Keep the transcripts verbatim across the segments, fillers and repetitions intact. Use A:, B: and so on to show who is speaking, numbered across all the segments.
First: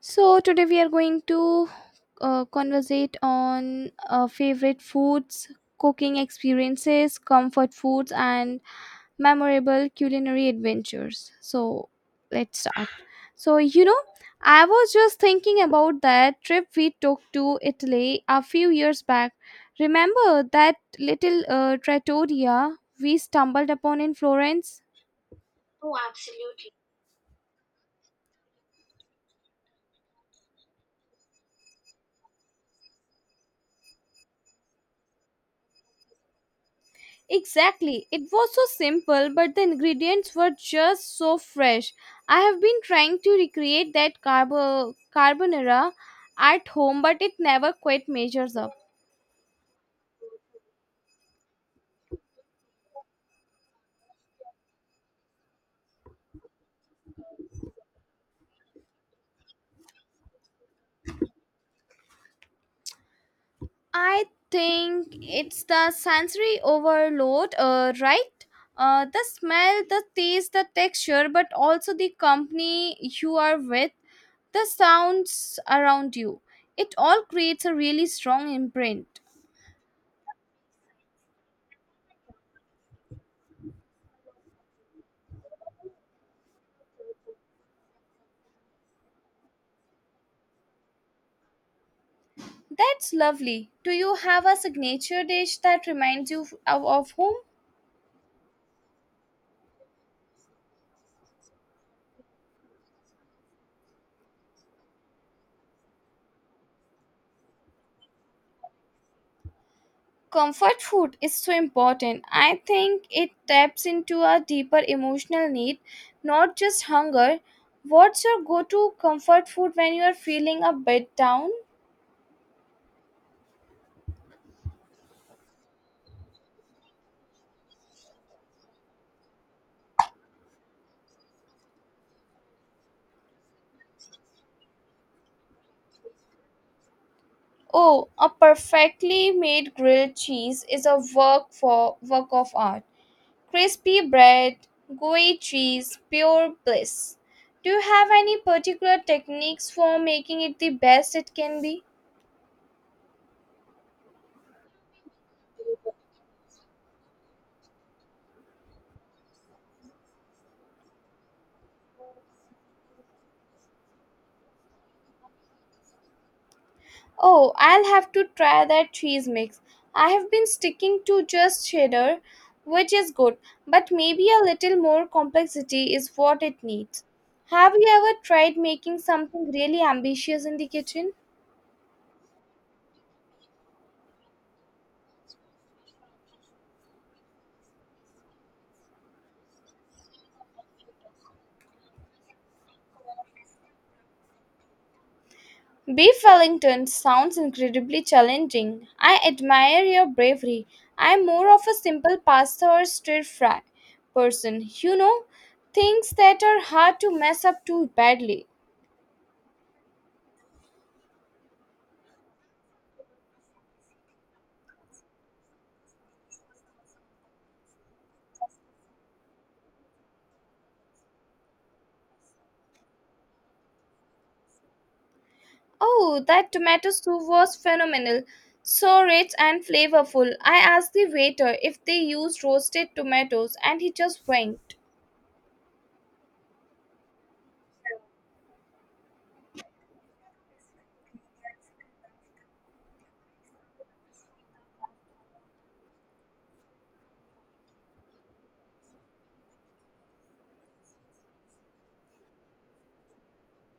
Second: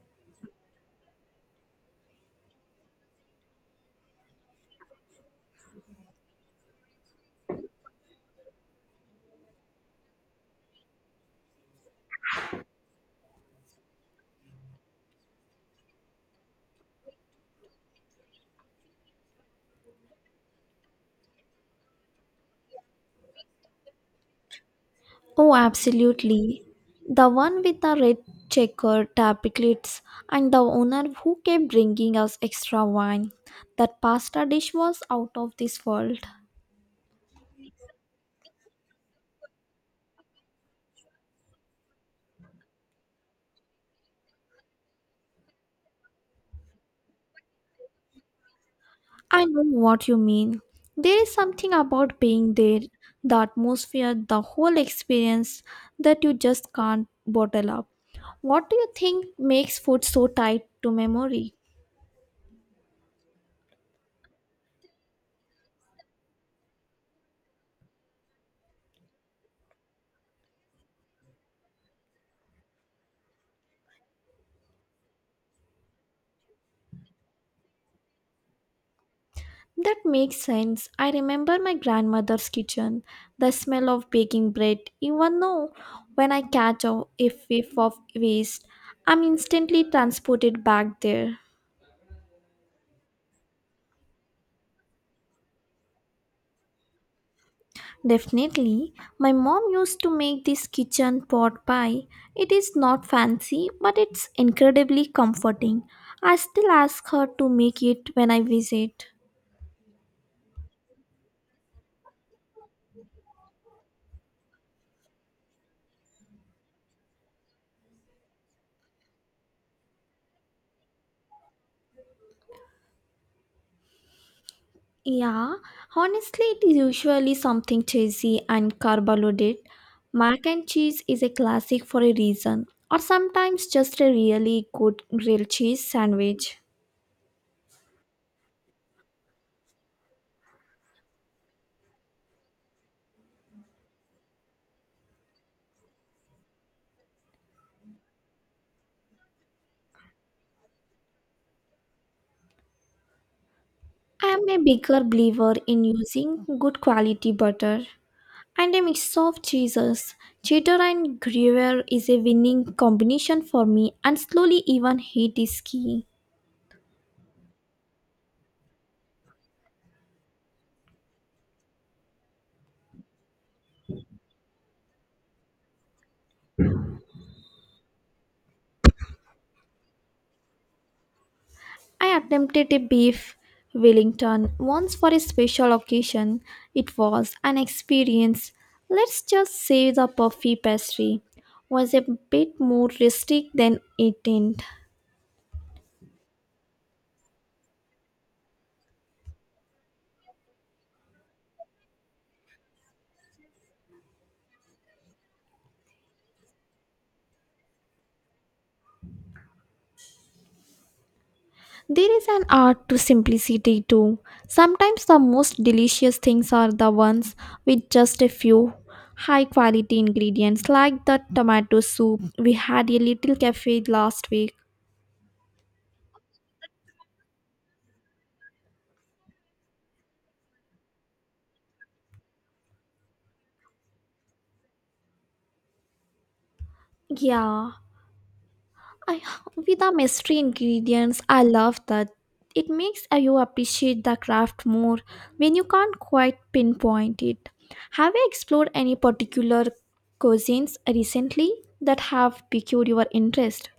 A: So today we are going to uh, conversate on uh, favorite foods, cooking experiences, comfort foods, and memorable culinary adventures. So let's start. So you know, I was just thinking about that trip we took to Italy a few years back. Remember that little uh, trattoria we stumbled upon in Florence?
B: Oh, absolutely. The one with the red checkered tapiklets and the owner who kept bringing us extra wine. That pasta dish was out of this world.
A: Exactly. It was so simple, but the ingredients were just so fresh. I have been trying to recreate that carbo- carbonara at home, but it never quite measures up.
B: I know what you mean. There is something about being there, the atmosphere, the whole experience that you just can't bottle up. What do you think makes food so tied to memory?
A: I think it's the sensory overload, uh, right? Uh, the smell, the taste, the texture, but also the company you are with. The sounds around you. It all creates a really strong imprint.
B: That makes sense. I remember my grandmother's kitchen, the smell of baking bread. Even though when I catch a a whiff of waste, I'm instantly transported back there.
A: That's lovely. Do you have a signature dish that reminds you of, of home?
B: Definitely, my mom used to make this kitchen pot pie. It is not fancy, but it's incredibly comforting. I still ask her to make it when I visit.
A: Comfort food is so important. I think it taps into a deeper emotional need, not just hunger. What's your go to comfort food when you are feeling a bit down?
B: Yeah, honestly, it is usually something cheesy and carbonated. Mac and cheese is a classic for a reason, or sometimes just a really good grilled cheese sandwich.
A: Oh, a perfectly made grilled cheese is a work for work of art. Crispy bread, gooey cheese, pure bliss. Do you have any particular techniques for making it the best it can be?
B: I am a bigger believer in using good quality butter and a mix of cheeses. Cheddar and Gruyere is a winning combination for me, and slowly even heat is key.
A: Oh, I'll have to try that cheese mix. I have been sticking to just cheddar, which is good, but maybe a little more complexity is what it needs. Have you ever tried making something really ambitious in the kitchen?
B: I attempted a beef Wellington once for a special occasion. It was an experience. Let's just say the puffy pastry was a bit more rustic than it intended.
A: Beef Wellington sounds incredibly challenging. I admire your bravery. I'm more of a simple pasta or stir fry person. You know, things that are hard to mess up too badly.
B: There is an art to simplicity too. Sometimes the most delicious things are the ones with just a few high quality ingredients, like the tomato soup we had a little cafe last week.
A: Oh, that tomato soup was phenomenal. So rich and flavorful. I asked the waiter if they used roasted tomatoes and he just winked.
B: Yeah, I, with the mystery ingredients, I love that. It makes you appreciate the craft more when you can't quite pinpoint it. Have you explored any particular cuisines recently that have piqued your interest?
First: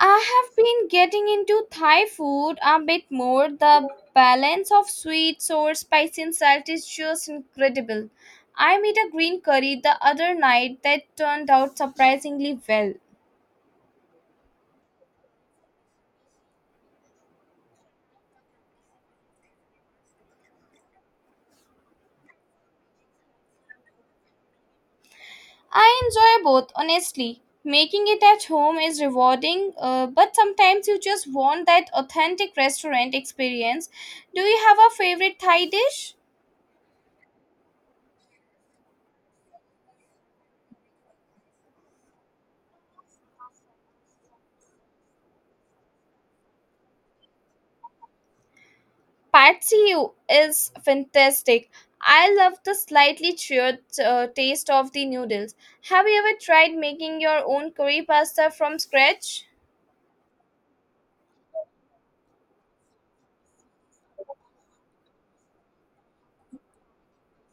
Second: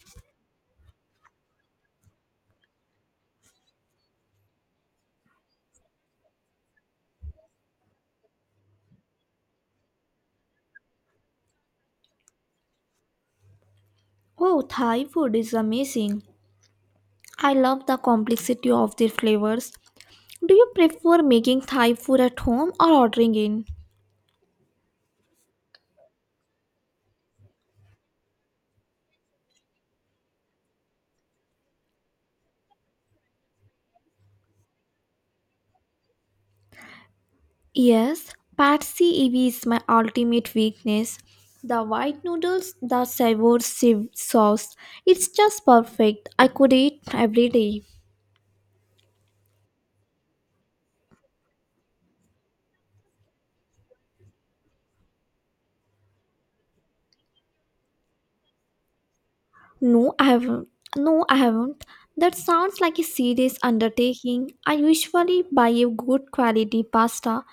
A: I have been getting into Thai food a bit more. The balance of sweet, sour, spicy, and salt is just incredible. I made a green curry the other night that turned out surprisingly well.
B: Oh, Thai food is amazing. I love the complexity of their flavors. Do you prefer making Thai food at home or ordering in?
A: I enjoy both, honestly. Making it at home is rewarding, uh, but sometimes you just want that authentic restaurant experience. Do you have a favorite Thai dish?
B: Yes, Patsy Evi is my ultimate weakness. The white noodles, the savour sieve sauce. It's just perfect. I could eat every day.
A: Patsy is fantastic. I love the slightly cheered uh, taste of the noodles. Have you ever tried making your own curry pasta from scratch?
B: No, I haven't. No, I haven't. That sounds like a serious undertaking. I usually buy a good quality pasta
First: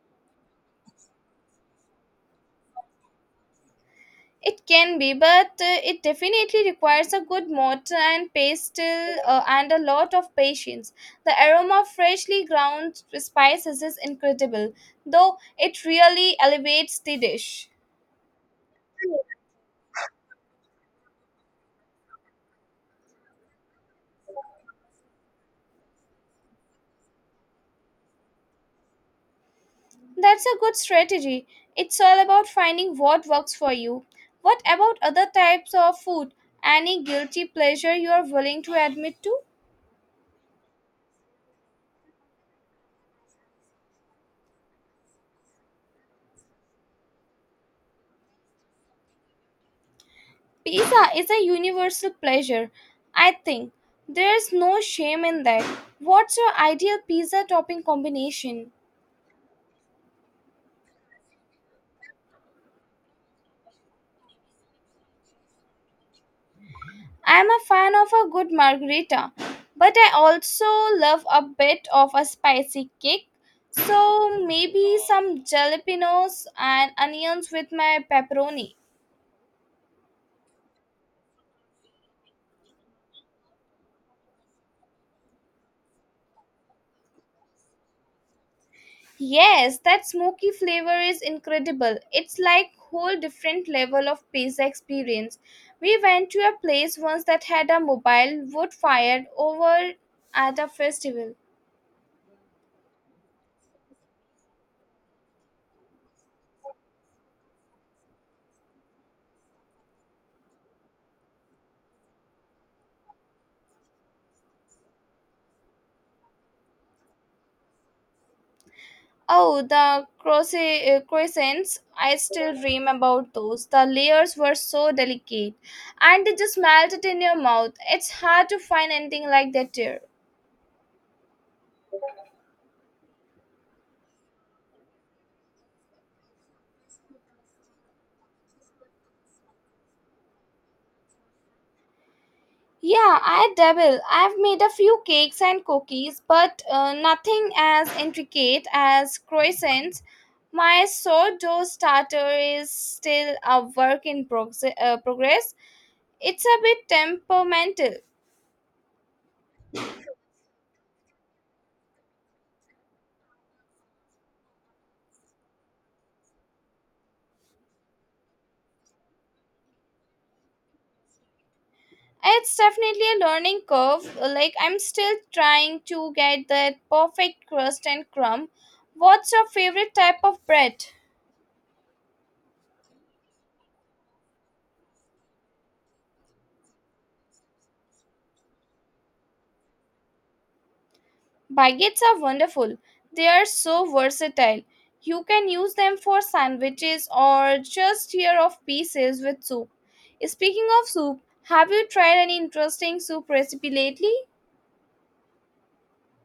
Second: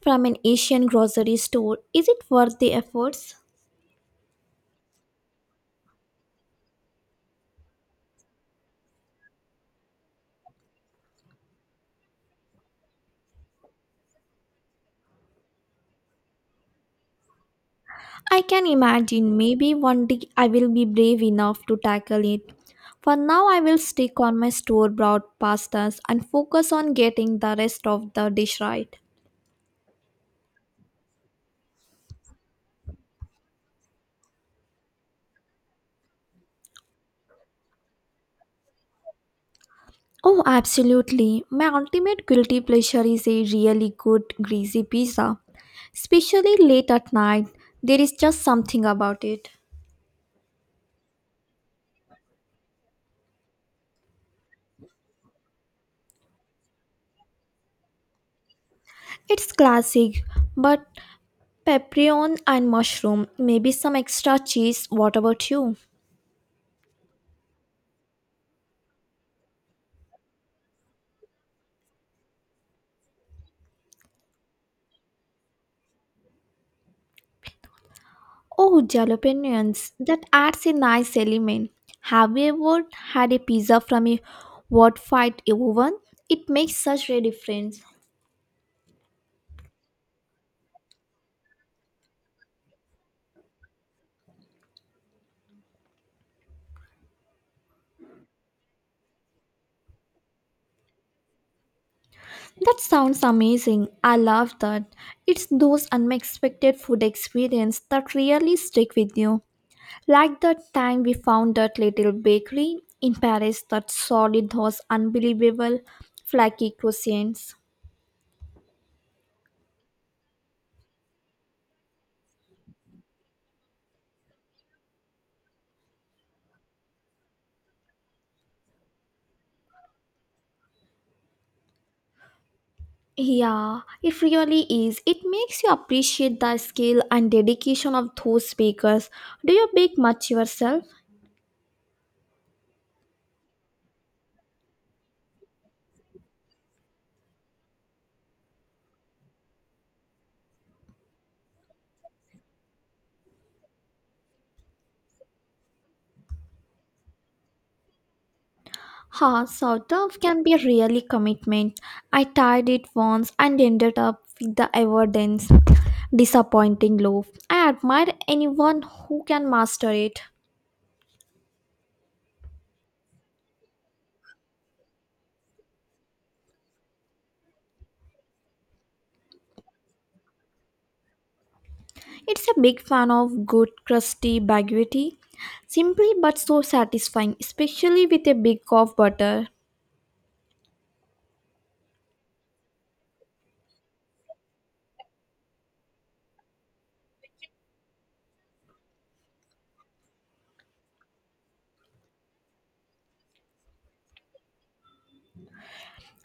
B: from an Asian grocery store. Is it worth the efforts?
A: It can be, but uh, it definitely requires a good mortar and pestle uh, uh, and a lot of patience. The aroma of freshly ground spices is incredible, though it really elevates the dish.
B: I can imagine maybe one day I will be brave enough to tackle it. For now, I will stick on my store bought pastas and focus on getting the rest of the dish right.
A: That's a good strategy. It's all about finding what works for you. What about other types of food? Any guilty pleasure you are willing to admit to?
B: Oh, absolutely. My ultimate guilty pleasure is a really good greasy pizza. Especially late at night, there is just something about it.
A: Pizza is a universal pleasure, I think. There's no shame in that. What's your ideal pizza topping combination?
B: It's classic, but pepperoni and mushroom, maybe some extra cheese. What about you?
A: I'm a fan of a good margarita, but I also love a bit of a spicy kick. So maybe some jalapenos and onions with my pepperoni.
B: Oh, jalapenos. That adds a nice element. Have you ever had a pizza from a wood fired oven? It makes such a difference.
A: Yes, that smoky flavor is incredible. It's like whole different level of pizza experience. We went to a place once that had a mobile wood fire over at a festival.
B: That sounds amazing. I love that. It's those unexpected food experience that really stick with you. Like that time we found that little bakery in Paris that sold those unbelievable flaky croissants.
A: Oh, the croisse- uh, croissants! I still dream about those. The layers were so delicate, and they just melted in your mouth. It's hard to find anything like that here.
B: Yeah, it really is. It makes you appreciate the skill and dedication of those bakers. Do you bake much yourself?
A: Yeah, I dabble. I've made a few cakes and cookies, but uh, nothing as intricate as croissants. My sourdough starter is still a work in prog- uh, progress. It's a bit temperamental.
B: Huh, sort of can be a really commitment. I tried it once and ended up with the evidence disappointing loaf. I admire anyone who can master it.
A: It's definitely a learning curve. Like, I'm still trying to get that perfect crust and crumb. What's your favorite type of bread?
B: It's a big fan of good crusty baguette. Simply but so satisfying, especially with a big of butter.
A: Baguettes are wonderful. They are so versatile. You can use them for sandwiches or just tear off pieces with soup. Speaking of soup, have you tried any interesting soup recipe lately?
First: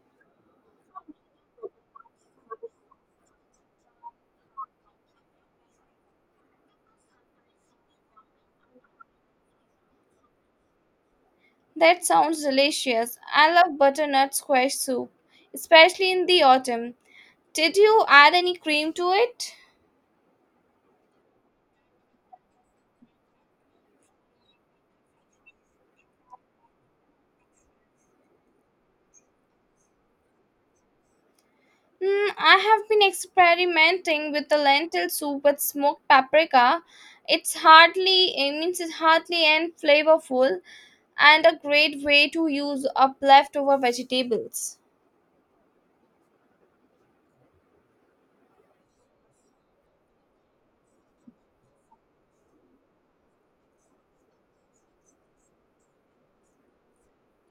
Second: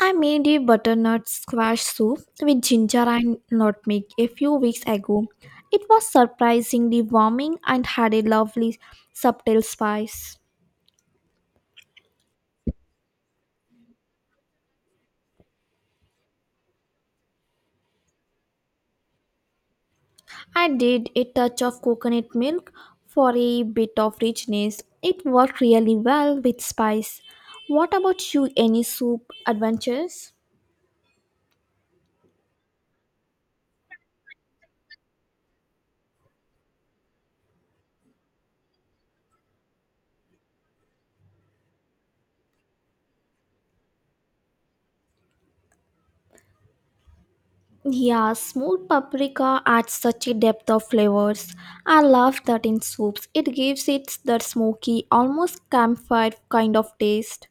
B: I made a butternut squash soup with ginger and nutmeg a few weeks ago. It was surprisingly warming and had a lovely subtle spice.
A: That sounds delicious. I love butternut squash soup, especially in the autumn. Did you add any cream to it?
B: I did a touch of coconut milk for a bit of richness. It worked really well with spice. What about you? Any soup adventures?
A: Mm, I have been experimenting with the lentil soup with smoked paprika. It's hardly, it means it's hardly and flavorful, and a great way to use up leftover vegetables.
B: Yeah, smoked paprika adds such a depth of flavors. I love that in soups. It gives it that smoky, almost campfire kind of taste.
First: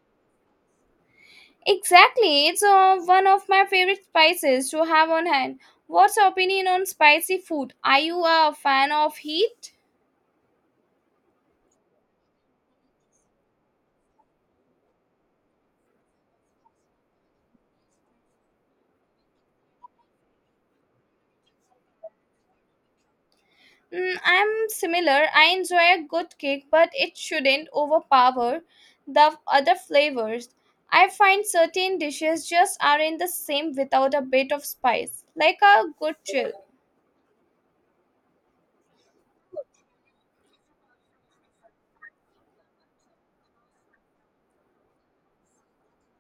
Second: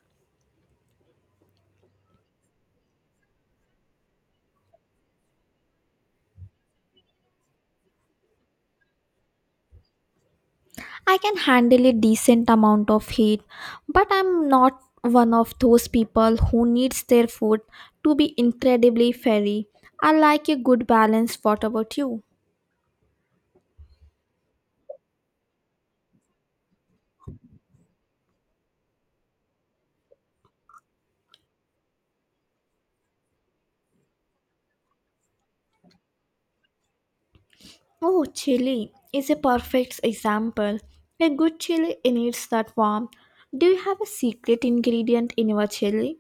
A: Exactly, it's uh, one of my favorite spices to have on hand. What's your opinion on spicy food? Are you a fan of heat?
B: I can handle a decent amount of heat, but I'm not one of those people who needs their food to be incredibly fairy. I like a good balance. What about you?
A: Mm, I'm similar. I enjoy a good cake, but it shouldn't overpower the other flavors. I find certain dishes just aren't the same without a bit of spice, like a good chill.
B: Oh, chili is a perfect example. A good chili needs that warmth. Do you have a secret ingredient in your chili?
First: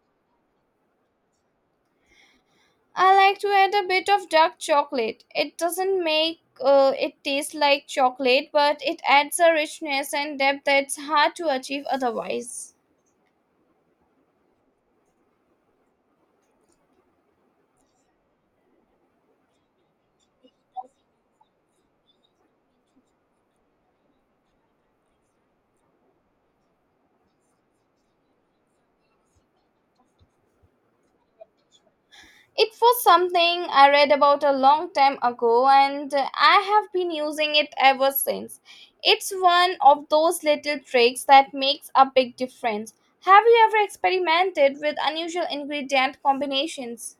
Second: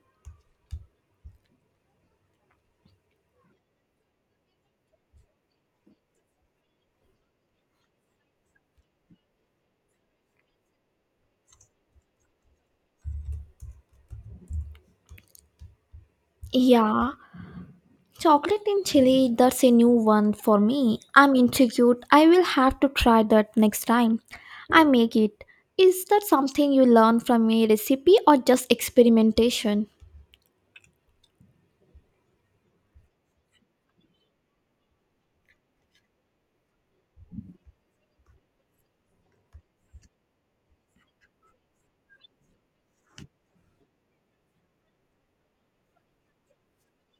A: I like to add a bit of dark chocolate. It doesn't make uh, it taste like chocolate, but it adds a richness and depth that's hard to achieve otherwise.
B: Yeah, chocolate in chili, that's a new one for me. I'm intrigued. I will have to try that next time I make it. Is that something you learn from a recipe or just experimentation?
A: It was something I read about a long time ago and I have been using it ever since. It's one of those little tricks that makes a big difference. Have you ever experimented with unusual ingredient combinations?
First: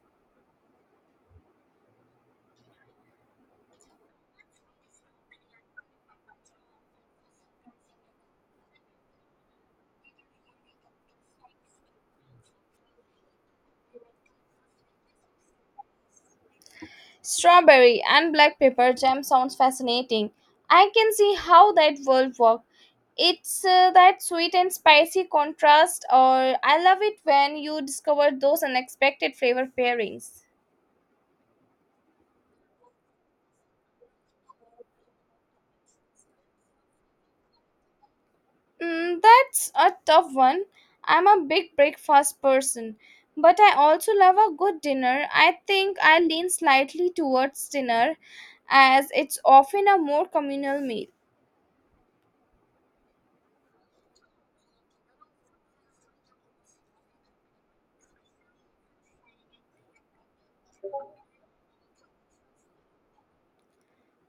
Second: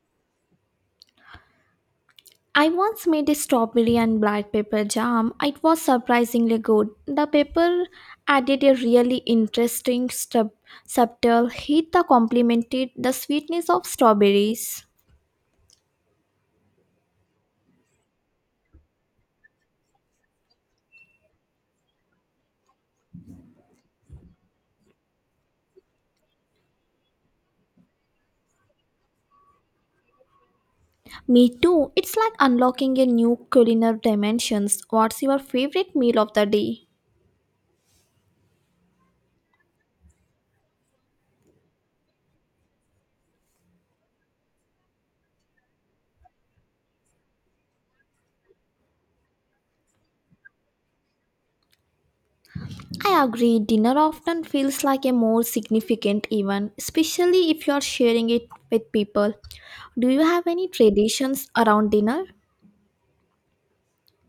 B: I once made a strawberry and black pepper jam. It was surprisingly good. The pepper added a really interesting sub- subtle heat that complemented the sweetness of strawberries.
A: Strawberry and black pepper jam sounds fascinating. I can see how that will work. It's uh, that sweet and spicy contrast or I love it when you discover those unexpected flavor pairings.
B: Me too. It's like unlocking a new culinary dimensions. What's your favorite meal of the day?
A: Mm, that's a tough one. I'm a big breakfast person, but I also love a good dinner. I think I lean slightly towards dinner as it's often a more communal meal.
B: I agree. Dinner often feels like a more significant event, especially if you are sharing it with people. Do you have any traditions around dinner?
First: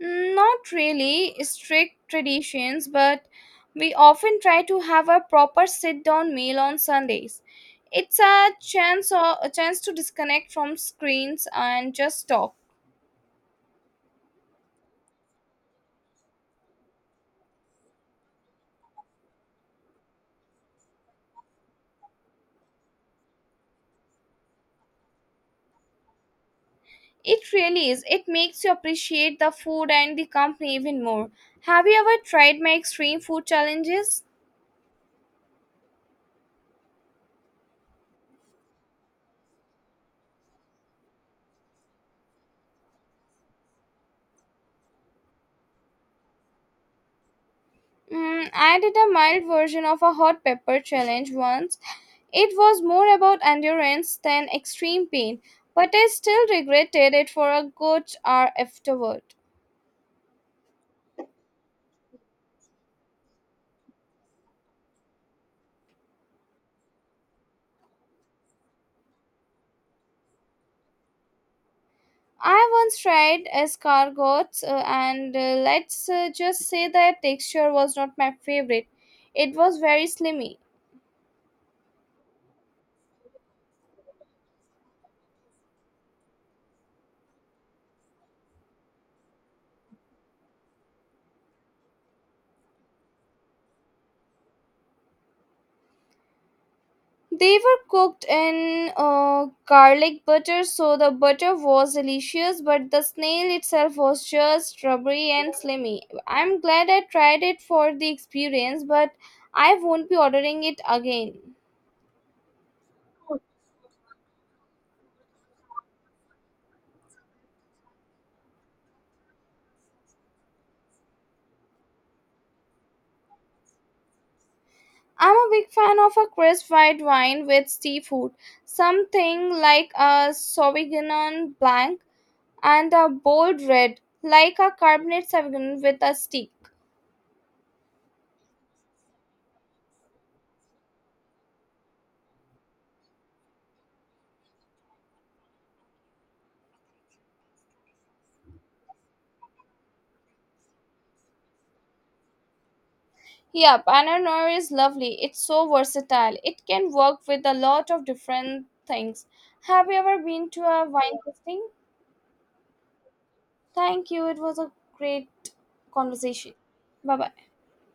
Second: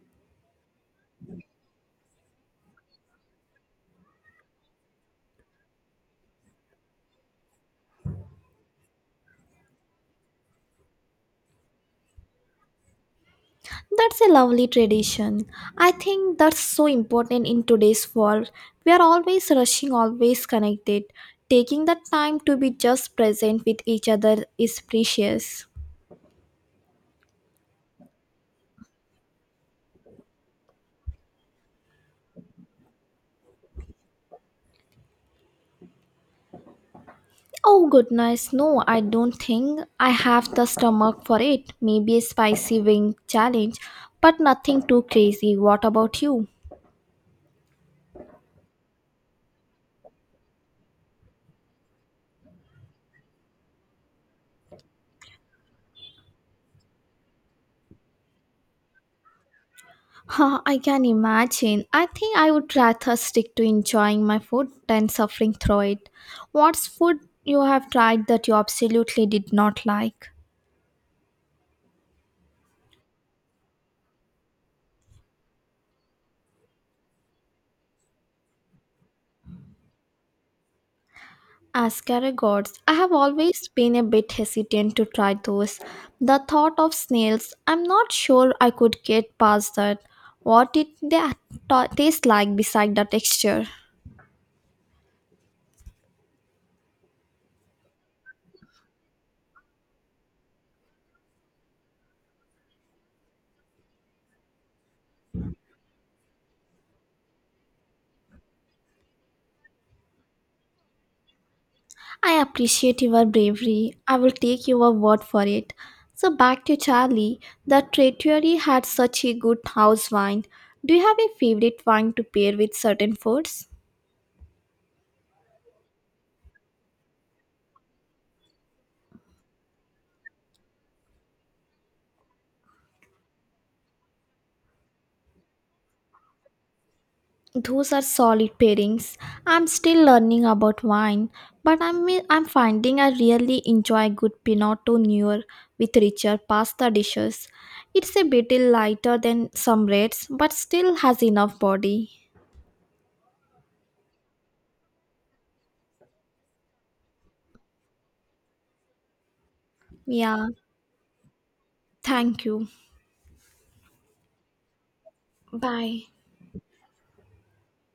A: Mm, not really strict traditions, but we often try to have a proper sit-down meal on Sundays. It's a chance or a chance to disconnect from screens and just talk.
B: That's a lovely tradition. I think that's so important in today's world. We are always rushing, always connected. Taking the time to be just present with each other is precious.
A: It really is. It makes you appreciate the food and the company even more. Have you ever tried my extreme food challenges?
B: Oh goodness, no, I don't think I have the stomach for it. Maybe a spicy wing challenge, but nothing too crazy. What about you?
A: Mm, I did a mild version of a hot pepper challenge once. It was more about endurance than extreme pain, but I still regretted it for a good hour afterward.
B: Huh, I can imagine. I think I would rather stick to enjoying my food than suffering through it. What's food you have tried that you absolutely did not like?
A: I once tried escargots, uh, and uh, let's uh, just say that texture was not my favorite. It was very slimy.
B: As gods, I have always been a bit hesitant to try those. The thought of snails, I'm not sure I could get past that. What did they ta- taste like beside the texture?
A: They were cooked in uh, garlic butter, so the butter was delicious, but the snail itself was just rubbery and slimy. I'm glad I tried it for the experience, but I won't be ordering it again.
B: I appreciate your bravery. I will take your word for it. So back to Charlie. The treachery had such a good house wine. Do you have a favorite wine to pair with certain foods?
A: I'm a big fan of a crisp white wine with seafood, something like a Sauvignon Blanc and a bold red, like a Cabernet Sauvignon with a steak.
B: Those are solid pairings. I'm still learning about wine, but I'm I'm finding I really enjoy good Pinot Noir with richer pasta dishes. It's a bit lighter than some reds, but still has enough body.
A: Yeah, Paneer is lovely. It's so versatile. It can work with a lot of different things. Have you ever
B: Yeah,
A: been to a wine tasting?
B: thank you.
A: Thank you. It was a great
B: Bye.
A: conversation. Bye bye.